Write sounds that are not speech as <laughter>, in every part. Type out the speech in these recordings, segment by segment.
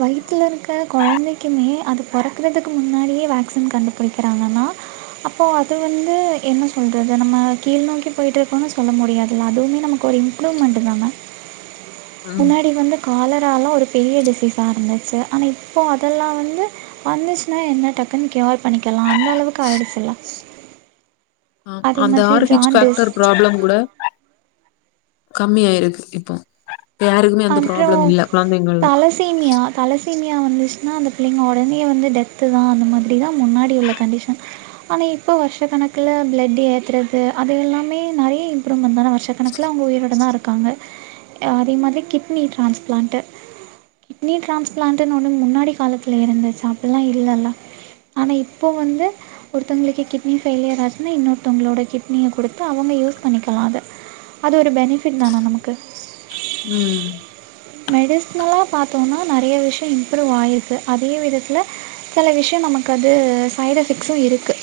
வயித்துல இருக்க கொழந்தைக்குமே அது பறக்கிறதுக்கு முன்னாடியே வேக்சின் கண்டுபிடிக்கிறாங்கன்னா அப்போ அது வந்து என்ன சொல்றது நம்ம கீழ் நோக்கி போய்ட்டுருக்கோன்னு சொல்ல முடியாதுல அதுவுமே நமக்கு ஒரு இம்ப்ரூவ்மெண்ட்டுதாம்ம முன்னாடி வந்த காலரால்லா ஒரு பெரிய டிசீஸா இருந்துச்சு ஆனா இப்போ அதெல்லா வந்து வந்துச்சுன்னா என்ன டக்குன்னு கியூர் பண்ணிக்கலா அந்த அளவுக்கு ஆயிடுச்சுல்லா ஆம் அந்த ஆர்ஹிச் பேக்டர் ப்ராப்ளம் கூட கம்மியாயிருக்கு இப்போ யாருக்குமே அந்த அப்றோ ப்ராப்ளம் இல்ல கொழந்தைங்கள்ல அனீமியா வந்துச்சின்னா அந்த பிள்ளைங்க உடனே வந்து டெத்து தா அந்த மாதிரி தா முன்னாடி உள்ள கண்டிஷன் ஆனா இப்ப வருஷ கணக்குல பிளட் ஏத்துறது அது எல்லாமே நெறைய இம்ப்ரூவ்மெண்ட் தான வருஷ கணக்குல அவுங்க உயிரோட தா இருக்காங்க அதே மாதிரி கிட்னி ட்ரான்ஸ்பிளான்ட்டு கிட்னி ட்ரான்ஸ்பிளான்ட்டுன்னு ஒன்னு முன்னாடி காலத்துல இருந்துச்சா அப்டிலா இல்லல்ல ஆனா இப்போ வந்து ஒருத்தங்களுக்கு கிட்னி ஃபெய்லியர் ஆச்சுன்னா இன்னொருத்தோங்களோட கிட்னிய குடுத்து அவங்க யூஸ் பண்ணிக்கலா அத அது ஒரு பெனிஃபிட் தானா நமக்கு ம் மெடிசினல்லா பாத்தோ‌னா நெறைய விஷயொ இம்ப்ரூவ் ஆயிருக்கு அதே விதத்துல செல விஷயொ நமக்கு அது சைடு் எஃபெக்ட்ஸ்ஸு இருக்கு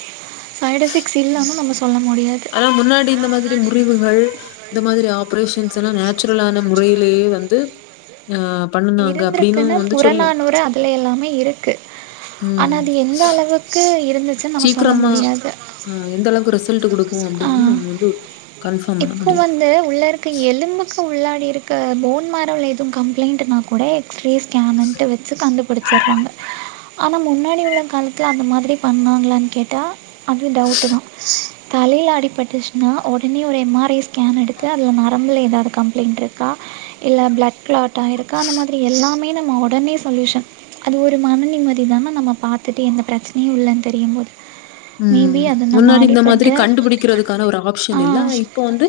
சைடு் எஃபெக்ட்ஸ் இல்லன்னு நம்ம சொல்ல முடியாது ஆனா முன்னாடி இந்த மாதிரி முறிவுகள் இந்த மாதிரி ஆப்ரேஷன்ஸ் எல்லா நேச்சுரலான முறையிலேயே வந்து அ பண்ணுனாங்க அப்டின்னும் இருந்ருக்குன்னு வந்து சொல்லி புறநானூறு அதுல எல்லாமே இருக் ஆனா ம். அது எந்த அளவுக்கு இருந்துச்சுன் நம்ம சொல்ல முடியாது ல்ட்டு குடுக் கு அப்டின்னு நம்ம வந்து கன்ஃபார்ம் பண்ண இப்பொ முடியாது. வந்து உள்ளருக்க எலும்புக்கு உள்ளாடி இருக் க போன் மேரோல ஏது கம்ப்ளைண்டுனா கூட எ க்ஸ்ரே ஸ்கேமுன்ட்டு வச்சு கண்டுபுடிச்சிர்றாங்க ஆனா முன்னாடி உள்ள காலத்ல அந்த மாதிரி பண்வாங்களான் கேட்டா அது டவுட்டு தா தலையில அடிபட்ருச்சின்னா ஒடனே ஒரு எம் ஆர் ஐ ஸ்கேன் எடுத்து அதுல நரம்புல ஏதாது கம்ப்ளைண்ட்ருக்கா இல்ல பிளட் க்ளாட் டாயிருக்கா அந்த மாதிரி எல்லாமே நம் ம ஒடனே சொல்யூஷன் அது ஒரு மன நிம்மதி தான நம்ம பாத்துட்டு எந்த பிரச்னையு இல்லன் தெரியும்போது உம் முன்னாடி இந்த மாதிரி கண்டுபுடிக்கிறதுக்கான ஒரு ஆப்ஷன் ஆ இல்ல ஆனாய் இப்பொ வந்து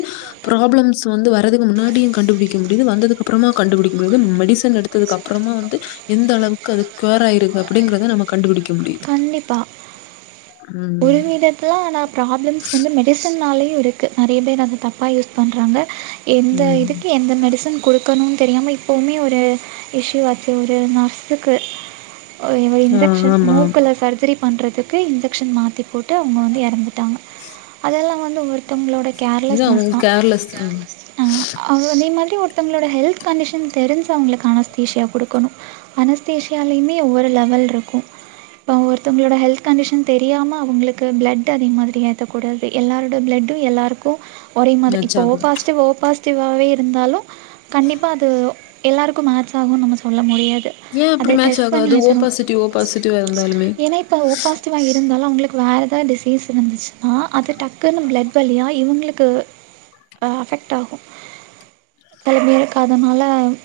ப்ராப்ளம்ஸ் வந்து வர் ரதுக்கு முன்னாடியு கண்டுபுடிக்கணு இது வந்ததுக்கப்றமா கண்டுபுடிக்க முடிய்து மெடிஸ் சன் எடுத்ததுக்கு அப்றமா வந்து எந்த அளவுக்கு அது க்யோர் ஆயிருக்கு அப்டிங்றத நமக் கண்டுபுடிக்க முடியிது கண்டிப்பாக ஒரு விதத்ல நா ப்ரா வந்து மெடிசென்னாலே இருக்கு நெறைய பேர் அத தப்பா யூஸ் பண்றாங்க எந்த ம். இதுக்கு எந்த மெடிசென் குடுக்கணுன் தெரியாம இப் பொமே ஒரு இஷ்யு ஆச்சி ஒரே ஒர் நா இருக்கு ஓ இவ ஆ இன்ஜெக்க்ஷன் ஆமா. மூக்குல சர்ஜரி பண்றதுக்கு இந்த ன் மாற்றி போட்டு அவுங்க வந்து இறந்துட்டாங்க அதெல்லாம் வந்து ஒருத்தவங்களோட இது கேர்லெஸ்னெஸ் அவங்களுக்கு தான் கேர்லெஸ் அ ஒருத்தவங்களோட ஹெல்த் கண்டிஷன் தெரிஞ்சு அவங்களுக்கு அனஸ்தீஷியா கொடுக்கனும் அனஸ்தீஷியாலியுமே ஒரு லெவல் இருக்கு ஒருத்தங்களோட ஹெல்த் கண்டிஷன் தெரியாம அவங்களுக்கு பிளட் அது மாதிரி ஏத்தக்கூடாது எல்லாரோட பிளட்டும் எல்லாருக்கு மேட்ச் இப்போ ஓ ஆகாது. பாஸிடிவ் ஓ பாஸிடிவ் வாகவே இருந்தாலும் கண்டிப்பா அது எல்லாருக்கு மேட்ச் ஆகும்னு நம்ம சொல்ல முடியாது ஏன் அப்படி அதை மேட்ச் டெஸ்ட் பண்ணி ஆகாது ஏற்றணும் ஓபாசிடிவ் ஓபாசிடிவா இருந்தாலுமே மாக இருந்தாலும் அவங்களுக்கு வேறு ஏதாவது டிசீஸ் இருந்துச்சுன்னா அது டக்குன்னு பிளட் வழியா இவங்களுக்கு அஃபெக்ட் ஆகும் தலைமேக்காதனால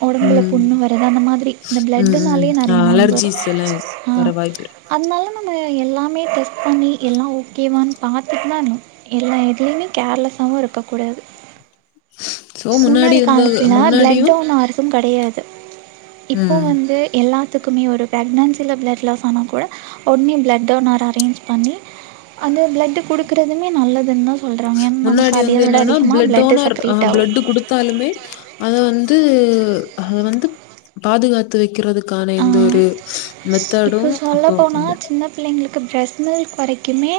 உடம்புல ம். புண்ணு வருது அந்த மாதிரி இந்த ம், ம். பிளட்னாலயே நிறைய நோய் வரும் அலர்ஜீஸ் எல்லாம் வர வாய்ப்பு இருக்கு. அதனால நான் உம் <inaudible> எல்லாமே டெஸ்ட் ப்பண்ணி எல்லா ஓகேவான் சொல் பாத்துட்டு தான் இருந்தோம் எல்லா எதுலயுமே கேர்லஸாவும் இருக்கக்கூடாது ஸோ முன்னாடி இருந்த காலத்துல முன்னாடியும் ப்ளட்டோன அரசு கிடையாது இப்போ ம். வந்து எல்லா க்குமே ஒரு பிரெக்னென்சில பிளட் லாஸ் ஆன கூட உடனே பிளட் டோனர் அரேஞ்ச் பண்ணி அந்த பிளட்டு குடுக்குறதுமே நல்லதுன்னு தான் சொல்கிறாங்க ஏன்னா நமக்கு முன்னாடி அதை வந்து விட என்னன்னா அதிகமாக பிளட் பிளட்டு டோனர் அஹ் செக்ரேட் பிளட் கு டுத்தாலுமே அத வந்து அதை வந்து பாதுகாத்து வைக்கிறது க்கான எந்த ஆகும் ஒரு இப்போ மெத்தடும் அப்போ இல்ல மில்ஸ் கெடைக்குமே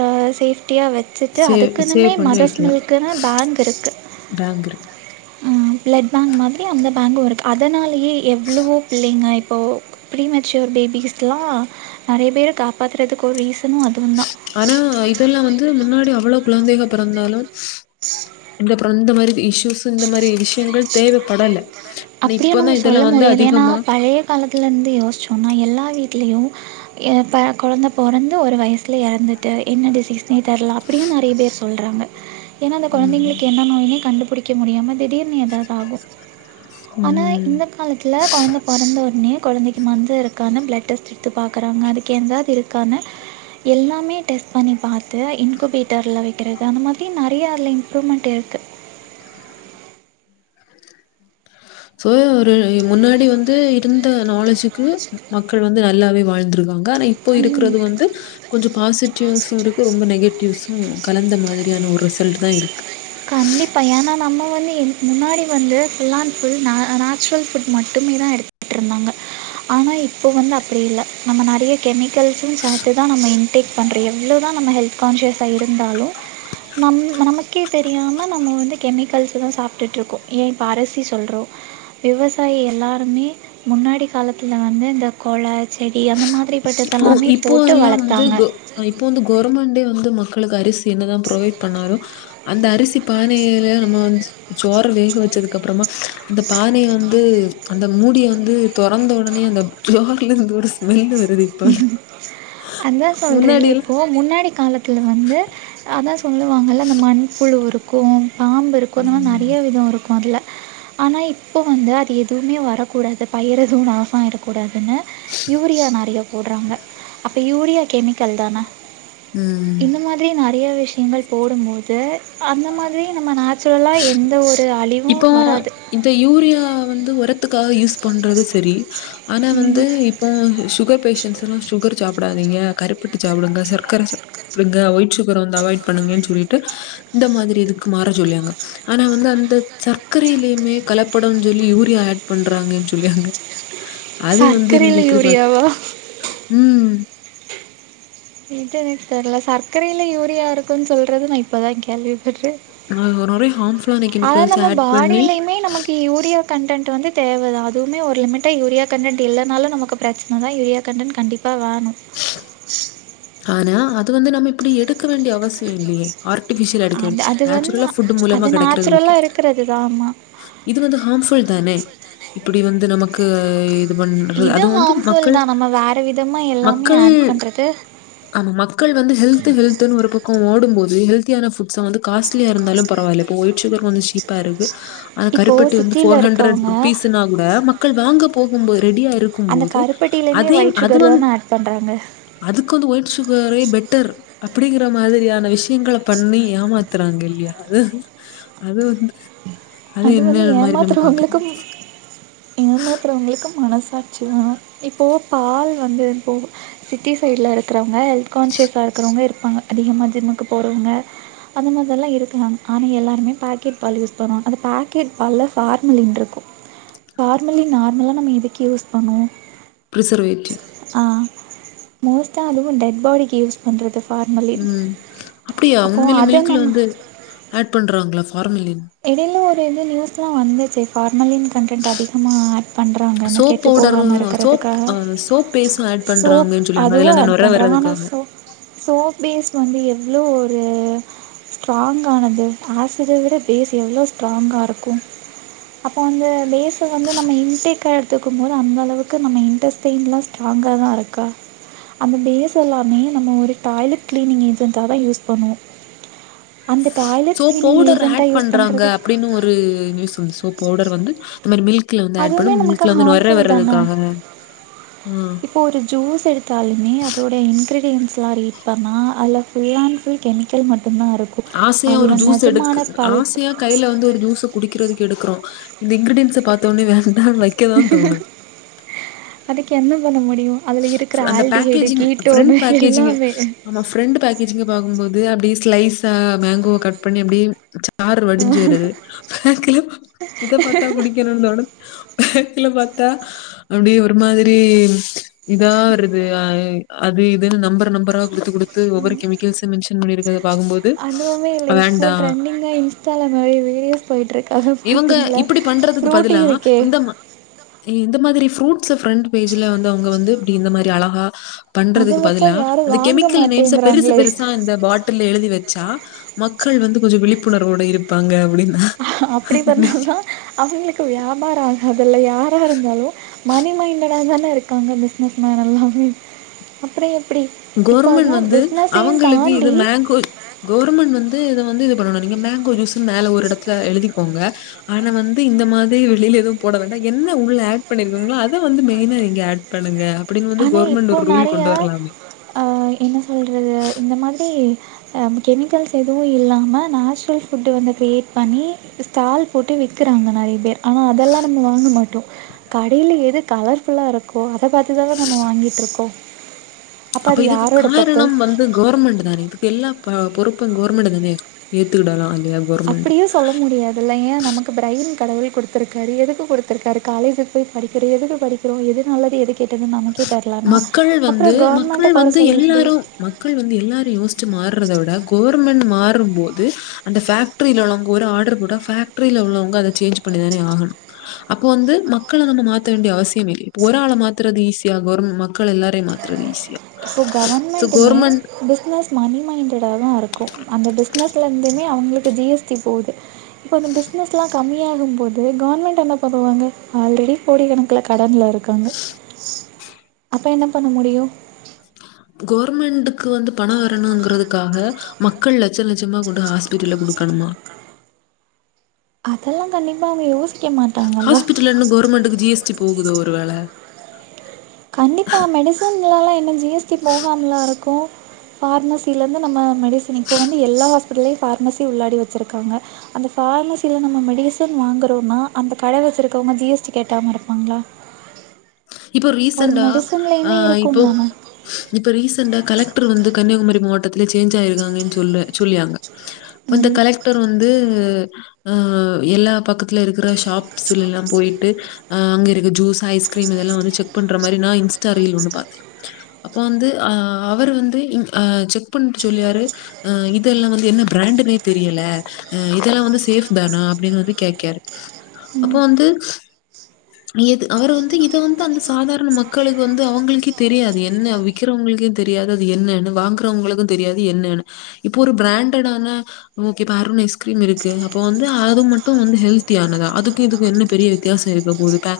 அஹ் சேஃப் குட்டியா வச்சுட்டு சேவ் சேவ் அதுக்குன்னுமே பண்ணி மதர்ஸ் வைக்கலாம் மில்க்குனு பேங்க் இருக்கு பேங்க் இருக்கு. பிளட் பேங்க் மாதிரி அந்த பேங்க் இருக்கு அதனால எவ்வளவோ பிள்ளைங்க இப்போ ப்ரீமெச்சூர் பேபிஸ்லாம் நிறைய பேர் காப்பாத்துறதுக்கு ஒரு ரீசன் ஆனா இப்ப எல்லா வந்து முன்னாடி அவ்வளவு குழந்தைங்க பிறந்தாலு இந்தப்புறம் இந்த மாதிரி டீஷ் ஆனா அப்டியே நம்ம இப்பதான் சொல்ல இதெல்லாம் வந்து முடியாது ஏன்னா அதிகமா பழைய காலத்துல இருந்து யோசிச்சோம்னா எல்லா வீட்லயு எ இப்ப கொழந்த பொறந்து ஒரு வயசுல எறந்துட்டு என்ன டிசீஸ்னே தெரில அப்படியு நறைய பேர் சொல்றாங்க ஏன்னா அந்த ம், கொழந்தைங்களுக்கு என்ன நோயினே கண்டு புடிக்க முடியாம திடீர்னு ஏதாவது ஆகு ஆனா ம். இந்த காலத்தில்ல கொழந்த பொறந்த ஒடனே கொழந்தைக்கு மந்த இருக்கானு பிளட் டெஸ்ட் எடுத்து பாக்றாங்க அதுக்கு எந்தாது இருக் க்கானு எல்லாமே டெஸ்ட் பண்ணி பாத் து இன்குபேட்டர்ல வைக்கிறது அந்த மாதிரி நறைய அதுல இம்ப்ரூவ்மெண்ட் இரு க்கு சோ ஒரு முன்னாடி வந்து இருந்த நாலேஜு க்கு மக்கள் வந்து ந நல்லாவே வாழ்ந்திருக்காங்க ஆனா இப்போ இருக்கிறது வந்து கொஞ்சம் பாசிட்டிவ்ஸ் இருக்கு ரொம்ப நெகட்டிவ்ஸ் கலந்த மாதிரியான ஒரு ரிசல்ட் தான் இருக்கு கண்டிப்பா ஏன்னா நம்ம இல்லே இதுக்கு முன்னாடி வந்து full and full natural food மட்டுமே தான் எடுத்துட்டு இருந்தாங்க ஆனா இப்போ வந்து அப்படி இல்லை நம்ம நிறைய கெமிக்கல்ஸும் சேத்து தான் நம்ம இன்டேக் பன்றோ எவ்ளோ தான் நம்ம ஹெல் கான்சியஸாக இருந்தாலும் நம்ம நமக்கே தெரியாம நம்ம வந்து கெமிக்கல்ஸ் தான் சாப்பிட்டுட்டு இருக்கோம் ஏன் இப்போ அரிசி சொல்றோம் விவசாயி எல்லாருமே முன்னாடி காலத்துல வந்து இந்த கொல செடி அந்த மாரி இப்போ இப்போ எல்லாம் வந்து இப்போ வந்து கவர்மெண்டே வந்து மக்களுக்கு அருசி என்னதான் ப்ரொவைட் பண்ணாலும் அந்த அரிசி பானையேல நம்ம வந்து சோற வேக வச்சதுக்கு அப்புறமா அந்த பானைய வந்து அந்த மூடிய வந்து தொறந்த உடனே அந்த ஜார்ல இருந்து ஓரு வில்லு வருது அதான் சொல்றேன்ல்ல முன்னாடியெல்லாம் இப்போ முன்னாடி <unintelligible> வந்து ஆப் சொல்லுவாங்கள்ல அந்த மண் புழு உரோம் கூம் பாம்பு இருக்குன்னா நெறய ம். விதம் இருக்கும் மொதல்ல ஆனா இப்போ வந்து அது எதுவுமே வரக்கூடாது பயிர் எதுவும் நாசம்ஆயிடக்கூடாதுன்னு யூரியா நெறையா போட்றாங்க அப்போ யூரியா கெமிக் கெமிக்கல் தான ம். இந்த மாதிரியே நெறையவே விஷயங்கள் போடும்போது அந்த மாரி நம்ம நேச்சுரலாக எந்த ஒரு அழிவு இப்போ வராது துக்காக யூஸ் பண்றது செரி ஆனா சரி வந்து ம் இப்போ சுகர் பேஷன்ஸ்ல்லா சு கர் சாப்டாதீங்க கருப்பட்டி சாப்டுங்க சர்க்கர சாப்டுங்க ஒயிட் சுகர வந்து அவாய்ட் பண்ணுங்கனு சொல்லிட்டு இந்த மாரி இதுக்கு மாற சொல்லியாங்க ஆனா வந்து அந்த சர்க்கரயிலயுமே கலப்படனு சொல்லி யூரியா ஆட் பண்றாங்கனு சொல்லியாங்க அது வந்து நீங்க சர்க்கரையில் எப்டி பா யூரியாவா உம் இது எனக்கு தெர்ல சர்க்கரையில யூரியா இருக்குனு சொல்றது நா இப்பதா கேள்விப்படுறே ஆஹ் நொ நொரை ஹாம்ஃபு அதா நம்ம பாடியிலயுமே நமக்கு யூரியா கண்டென்ட் வந்து தேவதா அதுவுமே ஒரு லிமிட்டா யூரியா கண்டெட் இல்லனாலு நமக்கு பிரச்சன தா யூரியா கண்டென்ட் கண்டி இப்ப வேணு து வந்து நம்ம இப்டி எடுக்க வேண்டிய அவஸ் ல்லியே ஆர்டிபிஷியலா எடுக்க வே அது அது வந்து நேச்சுரலா ஃபுட் மூலமா அது கெடைக்கிறது ஓகே நேச்சுரலா இருக்கறதுதா ஆமா இது வந்து ஹாம்ஃபுல் தானே இப்டி வந்து நம்ம நமக்கு க்கு இது ஹாம்ஃபுல் தா நம்ம வேற விதமா எல்லாமே மக்கள் ஆட் பண்றது ஆமா மக்கள் வந்து ஹெல்து ஹெல்துனு ஒரு பக்கோ ஓடும்போது ஹெல்த் தியான ஃபுட் ஸ் அ வந்து காஸ்லியா இருந்தாலு பரவால்ல இப்ப ஒயிட் சுகர் கொஞ்சோ சீப்பா இருக்கு ஆனா இப்போ கருப்பட்டி வந்து சிட்டில போர் ஹண்ரெட் இருக்கவங்க ரூபீஸ்னா கூட மக்கள் வாங்க போகும்போ ரெடியா அந்த இருக்கும்போது கருப்பட்டிலயுமே அதயே ஒயிட் அது சுகர் வந் தான ஆட் பண்றாங்க அதுக்கு வந்து ஒயிட் சுகரே பெட் டர் அப்டிங்கற மாதிரியான விஷயங்கள பண்ணி ஏமாத்துறாங்க இல்லியா அது அது வந்து அது வந்து என்ன மாதிரி நம்ம ஏமாத்துற பார்க்கலாம் உங்களுக்கும் ஏமாத்துறவுங்களுக்கும் மனசு இதாச்சுனா இப்போது பால் வந்து போ சிட்டி சைடுல இருக்கிறவு ங்க ஹெல்த் கான்சியஸா இருக்கிறவுங்க இருப்பாங்க அதிகமாக ஜிம்முக்கு போறவுங்க அந்த மாதியெல்லா இருக்குறாங்க ஆனா எல்லாருமே பாக்கெட் பால் யூஸ் பண்ணுவா அந்த பேக்கெட் பால்ல ஃபார்மலின் இருக்கு ஃபார்மலின் நார்மலா நம்ம இதுக்கு யூஸ் பண்ணுவோ பிரிசர்வேட்டிவ் மோஸ்ட்டா அதுவு டெட் பாடிக்கு யூஸ் பண்றது உம் அப்டியா உண்மைலே அதை மில்க்ல நம்ம வந்து ஆட் பண்றாங்களா ஃப் ஃபார்மலின் வந்து நியூஸ்லா வந்துச்சே ஃபா ர்மலின் கண்டென்ட் அதிகமா ஆட் பண்றாங்கன்னு சோப் கெட்டு போகாம பவுடரும் சோப் இருக்கறதுக்காக அ சோப் பேஸ்டும் ஆட் சோப் பண்றாங்கன்னு சொல்லிருக்காங்க. அதுவு அதுல அந்த ஆட் நுரை பண்றாங்க ஆனா வர்றதுக்காக. சோ சோப் பேஸ் வந்து எது எவ்ளோ ஒரு ஸ்ட்ராங்கானது ஆசிட்ட விட பேஸ் எவ்ளோ ஸ்ட்ராங்கா இருக்கு அப்போ அந்த பே ஸ வந்து நம்ம இன்டேக்கா எடு த்துக்கும் போது அந்த அளவுக்கு நம்ம இன்டஸ்டெயின்லா ஸ்ட்ராங்காதா இருக்கா அந்த பேஸ் எல்லாமே நம்ம ஒரு டாய்லெட் கிளீனிங் ஏஜென்ட்டாதா யூஸ் பண்ணுவோ அந்த டாய்லட் கிளினிங் ஏஜெண்ட்டா யூஸ் றாங்க பண்ணுறது அப்படின்னு ஒரு நியூஸ் வந்து சோப் பவுடர் வந்து இந்த மாரி மில்க் அதுவுமே நமக்கு ஹார்ம் ஃபுல் தான ஆ இப்போ ஒரு ஜூஸ் எடுத்தாலுமே அதோடைய இன்கிரிடியன்ட் ஸ்லா ரீட் பண்ணா அதுல ஃபுல் அன் ஃபுல் கெமிக்கல் மட் ஆசையா ஒரு ஜூஸ் எடுக்கு பல்ப் ஆசையா கைல வந்து ஒரு ஜூஸ குடிக்கிறதுக்கு எடுக்கறோ இந்த இங்ரீடியன்ஸ பாத்தோனே வேனா வக்கதான் தோணுது கென்ன பண்ண முடி அந்த பேக்கேஜிங் ஃபிரண்ட் பேக்கேஜிங் எல்லாமே ஆமா ஃபிரண்ட் பேக்கேஜிங் பாக்கும்போது அப்டி ஸ்லைஸா மேங்கோ கட் பண்ணி அப்டியே சாறு வடிஞ்சு வருது இத பாத்தா குடிக்கணுன் தோணு ஹெக்குல பாத்தா அப்டியே ஒரு மாதுரி இதா வருது அது இதுன்னு நம்பர் நம்பரா குடுத்து குடுத்து ஒவ்வொரு கெமிகல்ஸ மென்ஷன் பண்ணிருக்கத பாக்கம் போது அதுவுமே இல்லை வேண்டா இப்போது ட்ரெண்டிங்காக இன்ஸ்டாவில் நிறைய வீடியோஸ் போயிட்டிருக்கு அதை இவங்க பார்த்தீங்களா இப்புடி பண்றதுக்கு ஃப்ரூட்டி பதிலா இருக்கே இந்த மா இந்த மாதுரி ஃப்ரூட் சோ ஃபிரண்ட் பேஜ்ல வந்து அவ்ங்க வந்து முடி இந்த மரி அழகா அதை பண்றதுக்கு வச்சா பதில யாரும் அந்த வாங்க கெமிக்கல் நெம்ஸ பெசு மாட்டேங்கிறாங்களே பெருசா இந்த பாட்டில் எழுதி வெச்சா மக்கள் வந்து கொஞ்சோ விழிப் புணர்வோடு இருப்பாங்க அப்படின்னு நான் அப்டி நினைக்கிறேன். பண்ணாதா அவங்களுக்கு வியாபாரோ ஆகதில்ல யாரா இருந்தாலு மணி மைண்டடா தான இருக்காங்க பிஸ்னஸ் மேன் எல்லாமே அப்ற எப் கோர்மெண்ட் வந்து அவங்களுக்கு இது தாண்டி மேங்கோ கவுவர்மெண்ட் வந்து இத வந்து இது பண்ணனு நீங்க மேங்கோ ஜூஸ் மேல ஒரு எடத்துல எழுதிக்கோங்க ஆனா வந்து இந்த மாதிரி வெளியில எதுவு போட வேண்டா என்ன உள்ள ஆட் பண்ணிருக்காங்ளோ அத வந்து மெயினா நீங்க ஆட் பண்ணுங்க அப்டின்னு வந்து கவர்மெண்ட் ஒரு ரூல் கொண்டு வரலாமே ஆ என்ன சொல்றது இந்த மன்டே எ அம் கெமிக்கல்ஸ் எதுவு இல்லாம நேச்சுரல் ஃபுட்டு வந்து கிரியேட் பண்ணி ஸ்டால் போட்டு விக்குறாங்க நறைய பேர் ஆனா அதல்லா நம்ம வாங்க மாட்டோ கடைல எது கலர்ஃபுல்லா இருக்கோ அத பாத் த்துதான நம்ம வாங்கிட்ருக்கோ அப்ப இதுக்கு காரணம் வந்து கவர்மெண்ட் தானே இதுக்கு எல்லா ப பொறுப்பு கொவுர்மண்டு தானே ஏத்துக்கிடலா அப்டியு சொல்ல முடியாதுல்ல ஏ நமக்கு பிரைன் கடவுள் குட்த்துருக்காரு எதுக்கு குடுத்துருக்காரு காலேஜ் ல போய் படிக்கிற எதுக்கு படிக்கிறோ எது நல்லது எது கெட்டதுன்னு நமக்கே தெரிலனா மக்கள் வந்து அப்புறம் மக்கள் கவர்மெண்ட்டை குறை வந்து சொல்லி எப்படி எல்லாரு மக்கள் வந்து எல்லாரு யோசிச்சு மார்றத விட கொவுர்மண் மாறும்போது அந்த ஃபேக்ட்ரீல உள்ளவங் பூரா ஆடர் போட்டா ஃபேக்ட்ரீல உல்லவுங்க அத ச்சேன்ஞ் பண்ணி தானே ஆஹனு அப்போ வந்து மக்கள நம்ம மாத்த வேண்டிய அவசியமில்லே இப்பொரால மாத்துரது ஈசி யாகொர்மா இப்போ ஸோ கவர்மண்ட்டுமே கவர்மெண்ட் பிஸ்னஸ் மனி மைண்டட் தாதா இருக்கு அந்த பிஸ்னஸ்லிர்ந்துமே அவுங்களுக்கு ஜி எஸ் டி போது இப்பந்த பிஸ்னஸ்லா கம்மி யாகும் போது கவுர்மண்ட் என்ன பண்ணுவாங்க ஆல்ரெடி கோடிகணக்குல கடன்ல இருக் காங்க அப்ப என்ன பண்ண முடியு கொவுர்மண்டுக்கு வந்து பண வரணுங்குறதுக்காஹ மக்கள் லட்ச லட்ச்சமா கொண்டு ஹாஸ்பிட்டல்ல குடுக்கணுமா அதல்லா கண்டிப்பா அவுங்க யோஸ் ஹாஸ்பிட்டலின்னு கொவுர்மண்டுக்கு ஜி எஸ் டி போகுதோ ஒரு வேல கண்டிப்பா மெடிசன்லலா என்ன ஜி எஸ் டி போஹாம்லா இருக்கு ஃபார்மெசிலிருந்து நம்ம மெடிசன் இப்போ வந்து எல்லா ஹாஸ்பிடல்லையு ஃபார்மசி உள்ளாடி வெச்சிருக்காங்க அந்த ஃபார்மசில நம்ம மெடிசன் வாங்குறோன்னா அந்த கட வெச்சிருக்கவுங்க ஜி எஸ் டி கேக்காம இருப்பாங்ளா இப்போ ரீசண்டா ஆ இப்போ தானே இப்ப ரீசண்டா கலக் ட்ரு வந்து கன்னியாகுமாரி மோவட்டத்துல ச்சேஞ்ச் ஆயிருக்காங்கன் சொல்ல சொல்லியாங்க அப்பந்த ம் கலெக்டர் வந்து அ எல்லா பக்கத்ல இருக்குற ஷாப்ஸில் எல்லாம் போயிட்டு அ அங்க இருக்க ஜூஸ் ஐஸ்க்ரீம் இதெல்லா அப்ப வந்து அ அவர் வந்து இங் அ செக் பண்ணிட்டு சொல்லியாரு, அ இதெல்லாம் வந்து என்ன பிராண்டுன்னே தெரியல. அ இதெல்லாம் வந்து சேஃப் தானா? அப்படின்னு வந்து கேட்காரு. அப்போ ம் வந்து து அந்த சாதாரண மக்களுக்கு வந்து அவுங்களுக்கே தெரியாது என்ன விக்குறவுங்களுக்கே தெரியாது அது என்னன்னு வாங்குறவுங்களுக்கு தெரியாது என்னன்னு இப்போ ஒரு பிராண்டடான ஓகே ப்ப அருன் ஐஸ்கிரீம் இருக்கு அப்போ வந்து அது மட்டு வந்து ஹெல்தியானதா அதுக்கு இதுக்கு என்ன பெரிய வித்யாசோ இருக்க போது பே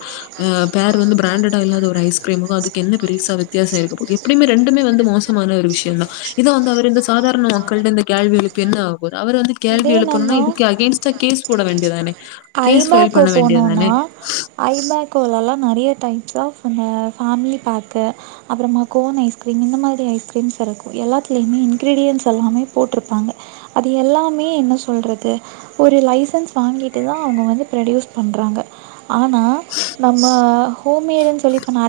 அ பேரு வந்து பிராண்டடா இல்லாத ஒரு ஐஸ்கிரீமுக்கு அதுக்கு என்ன பெரிசா வித்யாசோ இருக்க போது எப்டியுமே ரெண்டுமே வந்து மோசமான ஒரு விஷயந் தா இத வந்து அவரென்ன சாதாரண மக்கள்ட்ட ந்த கேள்வி எழுப்பி என்ன ஆகப்போது அவரு வந்து கேள்வி இதே நம்ம எழுப்பணுன்னா இதுக்கு அகைன்ஸ்ட்டா கேஸ் போட வேண்டிதானே ஐபேக்கோ போனோனா ஐபேக்கோலலா நறயா டைப்ஸ் ஆஃப் அந்த ஃபேமிலி பேக்கு ஹ அப்றொமா கோன் ஐஸ்கிரீம் இந்த மாரி ஐஸ்கிரீம்ஸ் இர்க்கு எல்லாத்லைமே இன்கிரிடியன்ஸ் எல்லாமே போட்ருப்பாங்க அது எல்லாமே என்ன சொல்றது ஒரு லைசன்ஸ் வாங்கிட் டுதா‌ அவுங்க வந்து ப்ரடியூஸ் பண்றாங்க ஆனா நம்ம ஹோமேடுனு சொல்லி இப்ப நா